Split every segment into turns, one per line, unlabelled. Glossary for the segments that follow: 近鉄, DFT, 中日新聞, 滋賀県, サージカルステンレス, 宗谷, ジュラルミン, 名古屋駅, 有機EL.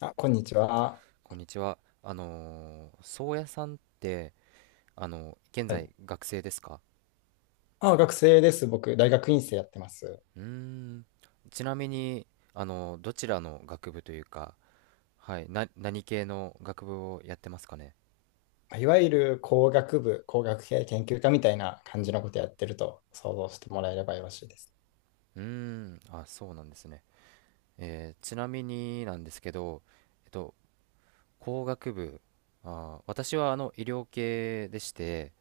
あ、こんにちは。
こんにちは。宗谷さんって、現
は
在
い。
学生ですか？
あ、学生です。僕、大学院生やってます。
うーん。ちなみに、どちらの学部というか、はい、何系の学部をやってますかね？
いわゆる工学部、工学系研究科みたいな感じのことやってると想像してもらえればよろしいです。
うーん。あ、そうなんですね。ちなみになんですけど、えっと、工学部、あー、私は医療系でして、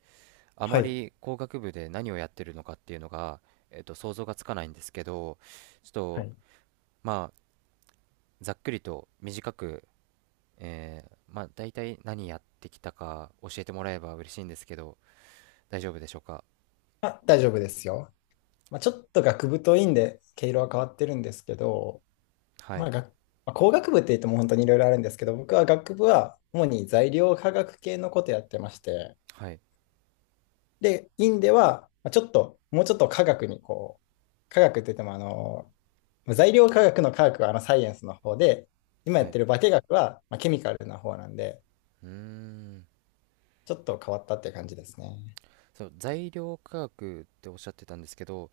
あ
は
ま
い。
り工学部で何をやってるのかっていうのが、想像がつかないんですけど、ちょっ
は
と、
い。
まあ、ざっくりと短く、まあ、大体何やってきたか教えてもらえば嬉しいんですけど、大丈夫でしょうか。
あ、大丈夫ですよ。まあ、ちょっと学部と院で毛色は変わってるんですけど、
は
ま
い、
あ、学まあ、工学部って言っても本当にいろいろあるんですけど、僕は学部は主に材料科学系のことやってまして、
はい、
で、院ではまあちょっと、もうちょっと科学にこう、科学って言ってもあの、まあ材料科学の科学はあのサイエンスの方で、今や
は
っ
い。
てる化学はまあケミカルな方なんで、
うーん。
ちょっと変わったって感じですね。
そう、材料価格っておっしゃってたんですけど、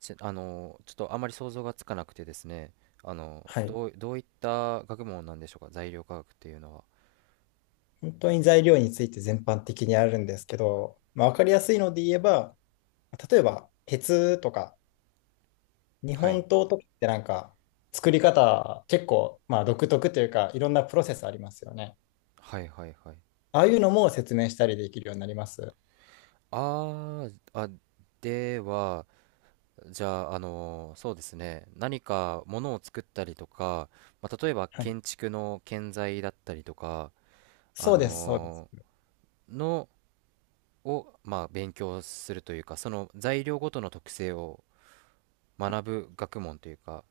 あの、ちょっとあまり想像がつかなくてですね、あの、
はい。
どういった学問なんでしょうか、材料価格っていうのは。
本当に材料について全般的にあるんですけど、まあ、わかりやすいので言えば、例えば鉄とか日
は
本
い、
刀とかってなんか作り方結構まあ独特というかいろんなプロセスありますよね。
はい、はい、はい。
ああいうのも説明したりできるようになります。
あー、あ、では、じゃあ、そうですね、何かものを作ったりとか、まあ、例えば
はい。
建築の建材だったりとか、あ
そうです、そうです。
のーのを、まあ、勉強するというか、その材料ごとの特性を学ぶ学問というか、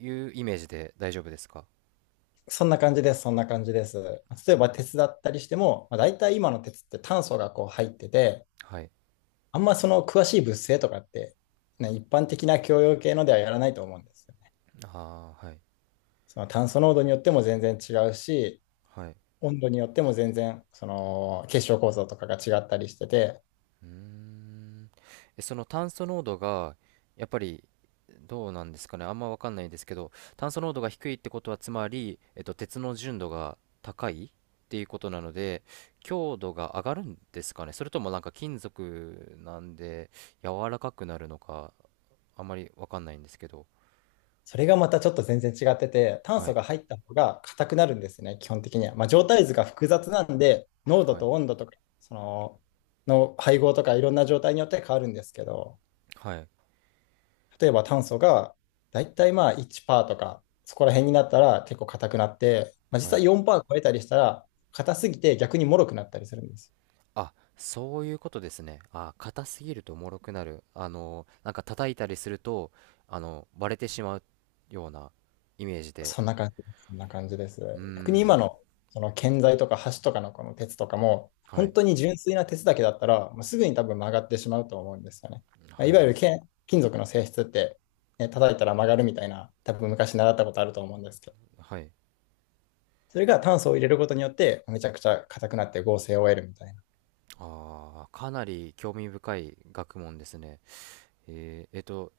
いうイメージで大丈夫ですか？
そんな感じです、そんな感じです。例えば鉄だったりしても、まあ、大体今の鉄って炭素がこう入ってて、
はい。
あんまその詳しい物性とかって、ね、一般的な共用系のではやらないと思うんですよね。
ああ、はい。
その炭素濃度によっても全然違うし、
はい。
温度によっても全然その結晶構造とかが違ったりしてて、
うーん。えその炭素濃度がやっぱりどうなんですかね、あんまわかんないですけど、炭素濃度が低いってことはつまり、鉄の純度が高いっていうことなので強度が上がるんですかね、それともなんか金属なんで柔らかくなるのか、あんまりわかんないんですけど。
それがまたちょっと全然違ってて、炭
は
素
い、
が入った方が硬くなるんですね、基本的には。まあ、状態図が複雑なんで、濃度
はい、
と温度とか、その配合とかいろんな状態によって変わるんですけど、
はい、
例えば炭素がだいたいまあ1%とか、そこら辺になったら結構硬くなって、まあ、実
はい。
際4%超えたりしたら、硬すぎて逆に脆くなったりするんです。
あ、そういうことですね。あ、硬すぎると脆くなる。あの、なんか叩いたりすると、あの、割れてしまうようなイメージで。
そんな感じです。そんな感じで
うー
す。逆に今
ん、
のその建材とか橋とかのこの鉄とかも、
はい、
本当に純粋な鉄だけだったら、もうすぐに多分曲がってしまうと思うんですよね。ま
は
あい
い、
わゆるけん金属の性質って、ね、叩いたら曲がるみたいな、多分昔習ったことあると思うんですけど、
はい。
それが炭素を入れることによって、めちゃくちゃ硬くなって合成を得るみたいな。
ああ、かなり興味深い学問ですね。えっと、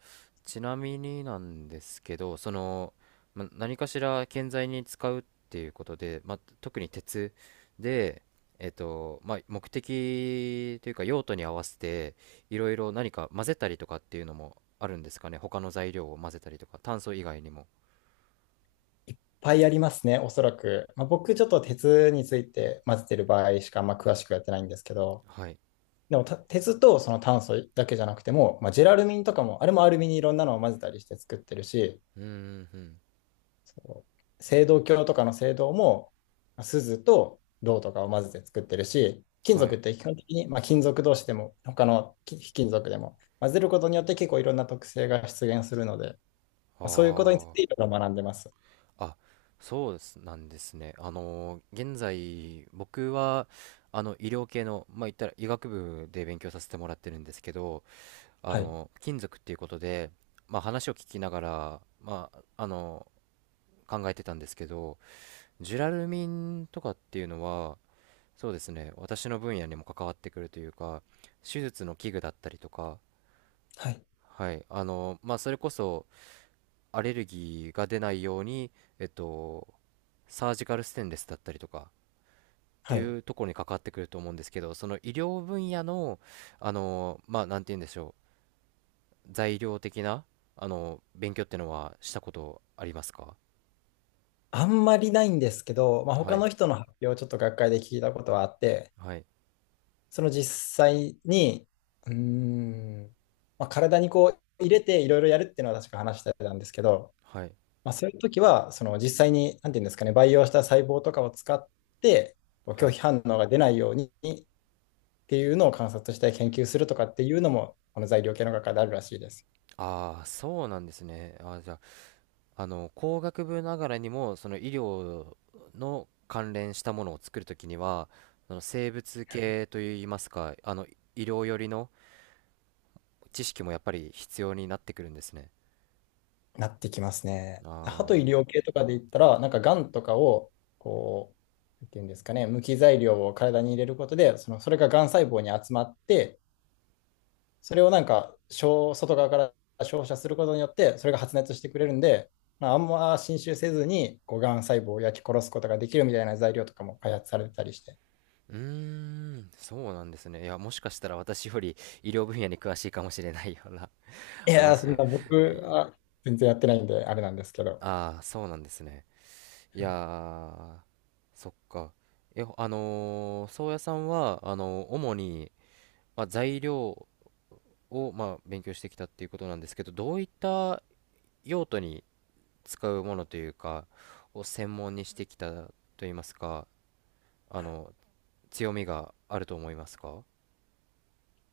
ちなみになんですけど、その、ま、何かしら建材に使うっていうことで、ま、特に鉄で、えっと、ま、目的というか用途に合わせて、いろいろ何か混ぜたりとかっていうのもあるんですかね。他の材料を混ぜたりとか、炭素以外にも。
いっぱいありますね、おそらく。まあ、僕、ちょっと鉄について混ぜてる場合しかあんま詳しくやってないんですけど、
はい。
でも鉄とその炭素だけじゃなくても、まあ、ジェラルミンとかも、あれもアルミにいろんなのを混ぜたりして作ってるし、
うーん、うん。
そう、青銅鏡とかの青銅も、ま錫と銅とかを混ぜて作ってるし、金
は
属
い。
って基本的に、まあ、金属同士でも、他の非金属でも、混ぜることによって結構いろんな特性が出現するので、ま
あ
あ、そういうことについ
あ。
ていろいろ学んでます。
あ、そうですなんですね。あの現在、僕は、あの、医療系の、まあ、言ったら医学部で勉強させてもらってるんですけど、あ
はい。
の、金属っていうことで、まあ、話を聞きながら、まあ、あの、考えてたんですけど、ジュラルミンとかっていうのは、そうですね、私の分野にも関わってくるというか、手術の器具だったりとか、
はい。
はい、あの、まあ、それこそ、アレルギーが出ないように、えっと、サージカルステンレスだったりとか、って
はい。
いうところに関わってくると思うんですけど、その医療分野の、あの、まあ、なんて言うんでしょう、材料的な、あの、勉強ってのはしたことありますか？
あんまりないんですけど、まあ、
は
他
い、
の人の発表をちょっと学会で聞いたことはあって、
はい、
その実際に、うーん、まあ、体にこう入れていろいろやるっていうのは確か話してたんですけど、
はい、
まあ、そういう時は、その実際に、なんていうんですかね、培養した細胞とかを使って、こう
は
拒
い。
否反応が出ないようにっていうのを観察して研究するとかっていうのも、この材料系の学会であるらしいです。
ああ、そうなんですね。あー、じゃあ、あの、工学部ながらにも、その医療の関連したものを作るときには、その生物系といいますか、あの、医療寄りの知識もやっぱり必要になってくるんですね。
なってきますね。
あ
歯と医療
あ。
系とかで言ったら、なんかがんとかを、こう、なんていうんですかね、無機材料を体に入れることで、その、それががん細胞に集まって、それをなんか、小外側から照射することによって、それが発熱してくれるんで、まあ、あんま侵襲せずに、こう、がん細胞を焼き殺すことができるみたいな材料とかも開発されてたりして。
うーん、そうなんですね。いや、もしかしたら私より医療分野に詳しいかもしれないような
い やー、そん
話。
な僕は全然やってないんで、あれなんですけど。
ああー、そうなんですね。い
は
や
い。
ー、そっか。え、宗谷さんは、主に、まあ、材料を、まあ、勉強してきたっていうことなんですけど、どういった用途に使うものというか、を専門にしてきたといいますか、あの、強みがあると思いますか？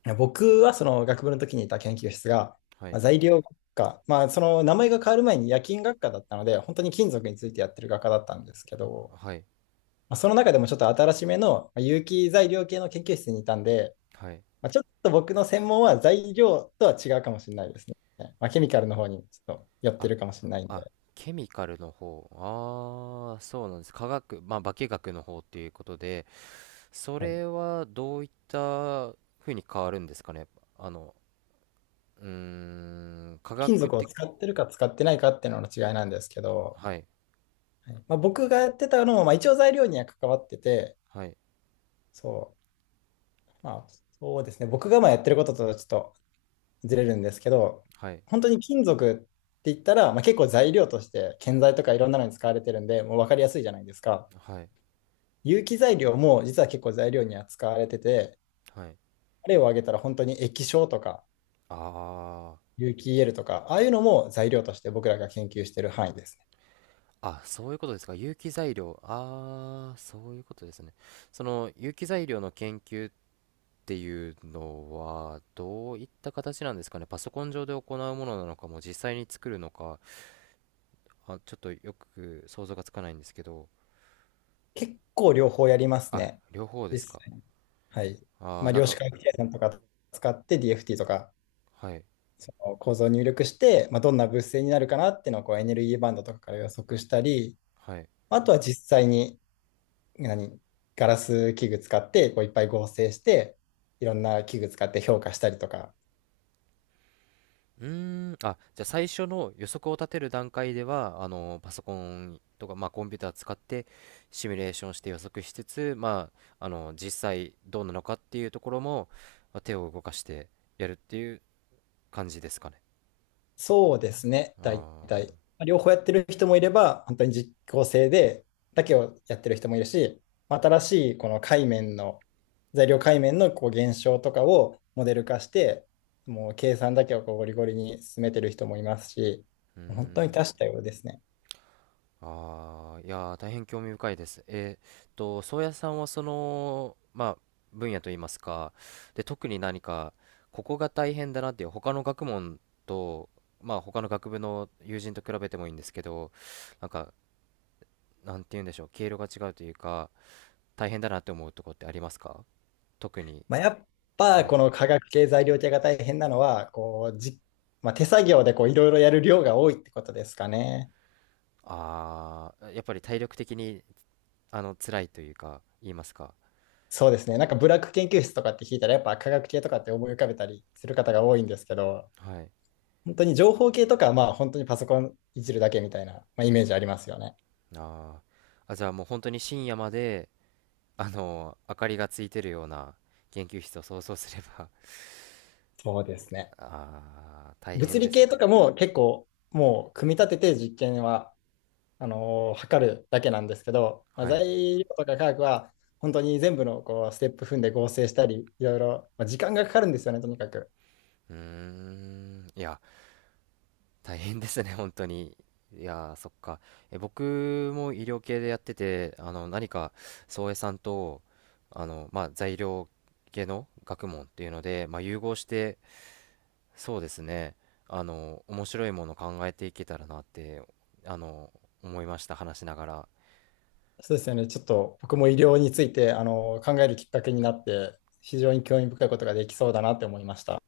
いや、僕はその学部の時にいた研究室が、
は
まあ、
い、
材料学科、まあ、その名前が変わる前に冶金学科だったので、本当に金属についてやってる学科だったんですけど、
はい、
まあ、その中でもちょっと新しめのまあ有機材料系の研究室にいたんで、
はい。
まあ、ちょっと僕の専門は材料とは違うかもしれないですね。まあ、ケミカルの方にちょっと寄って
あ、
るかもしれないん
あ、
で、
ケミカルの方。ああ、そうなんです。化学、まあ、化学の方っていうことで、そ
はい、
れはどういった風に変わるんですかね。あの、うーん、化
金
学
属を
的、
使ってるか使ってないかっていうのの違いなんですけど、
はい、
はい、まあ、僕がやってたのも、まあ、一応材料には関わってて、
はい、
そう、まあ、そうですね、僕がまあやってることとちょっとずれるんですけど、
はい、
本当に金属って言ったら、まあ、結構材料として建材とかいろんなのに使われてるんで、もう分かりやすいじゃないですか。
はい、
有機材料も実は結構材料には使われてて、
はい。
例を挙げたら本当に液晶とか
あ
有機 EL とか、ああいうのも材料として僕らが研究している範囲ですね。
あ、あ、そういうことですか。有機材料。ああ、そういうことですね。その有機材料の研究っていうのは、どういった形なんですかね。パソコン上で行うものなのかも、実際に作るのか。あ、ちょっとよく想像がつかないんですけど、
結構両方やります
あ、
ね。
両方で
実
すか。
際はい。
あ
ま
ー、
あ、
なん
量子
か、
回避計算とか使って DFT とか、
はい、
その構造を入力して、まあ、どんな物性になるかなっていうのをこうエネルギーバンドとかから予測したり、
はい。
あとは実際に、何、ガラス器具使ってこういっぱい合成して、いろんな器具使って評価したりとか、
うーん、あ、じゃあ最初の予測を立てる段階では、あの、パソコンとか、まあ、コンピューター使ってシミュレーションして予測しつつ、まあ、あの、実際どうなのかっていうところも、まあ手を動かしてやるっていう感じですかね。
そうですね、大
ああ。
体。両方やってる人もいれば、本当に実効性で、だけをやってる人もいるし、新しいこの界面の、材料界面のこう現象とかをモデル化して、もう計算だけをこうゴリゴリに進めてる人もいますし、
うー
本当に多
ん。
種多様ですね。
ああ、いやー、大変興味深いです。っと、宗谷さんはその、まあ、分野といいますか、で、特に何か、ここが大変だなっていう、他の学問と、まあ、他の学部の友人と比べてもいいんですけど、なんか、なんて言うんでしょう、経路が違うというか、大変だなって思うとこってありますか？特に。
まあ、やっぱ
はい。
この化学系材料系が大変なのは、こうじ、まあ、手作業でこういろいろやる量が多いってことですかね。
ああ、やっぱり体力的に、あの、辛いというか、言いますか。
そうですね。なんかブラック研究室とかって聞いたら、やっぱ科学系とかって思い浮かべたりする方が多いんですけど、
はい。
本当に情報系とかはまあ本当にパソコンいじるだけみたいな、まあ、イメージありますよね。
あーあ、じゃあもう本当に深夜まで、あの明かりがついてるような研究室を想像すれば。
そうですね。
あー大
物
変で
理
す
系と
ね。
かも結構もう組み立てて実験は測るだけなんですけど、まあ、
はい。
材料とか科学は本当に全部のこうステップ踏んで合成したり、いろいろ、まあ、時間がかかるんですよね、とにかく。
うーん、いや、大変ですね、本当に。いやー、そっか。え、僕も医療系でやってて、あの何か、宗江さんと、あの、まあ、材料系の学問っていうので、まあ、融合して、そうですね、あの面白いものを考えていけたらなって、あの思いました、話しながら。
そうですよね。ちょっと僕も医療についてあの考えるきっかけになって、非常に興味深いことができそうだなって思いました。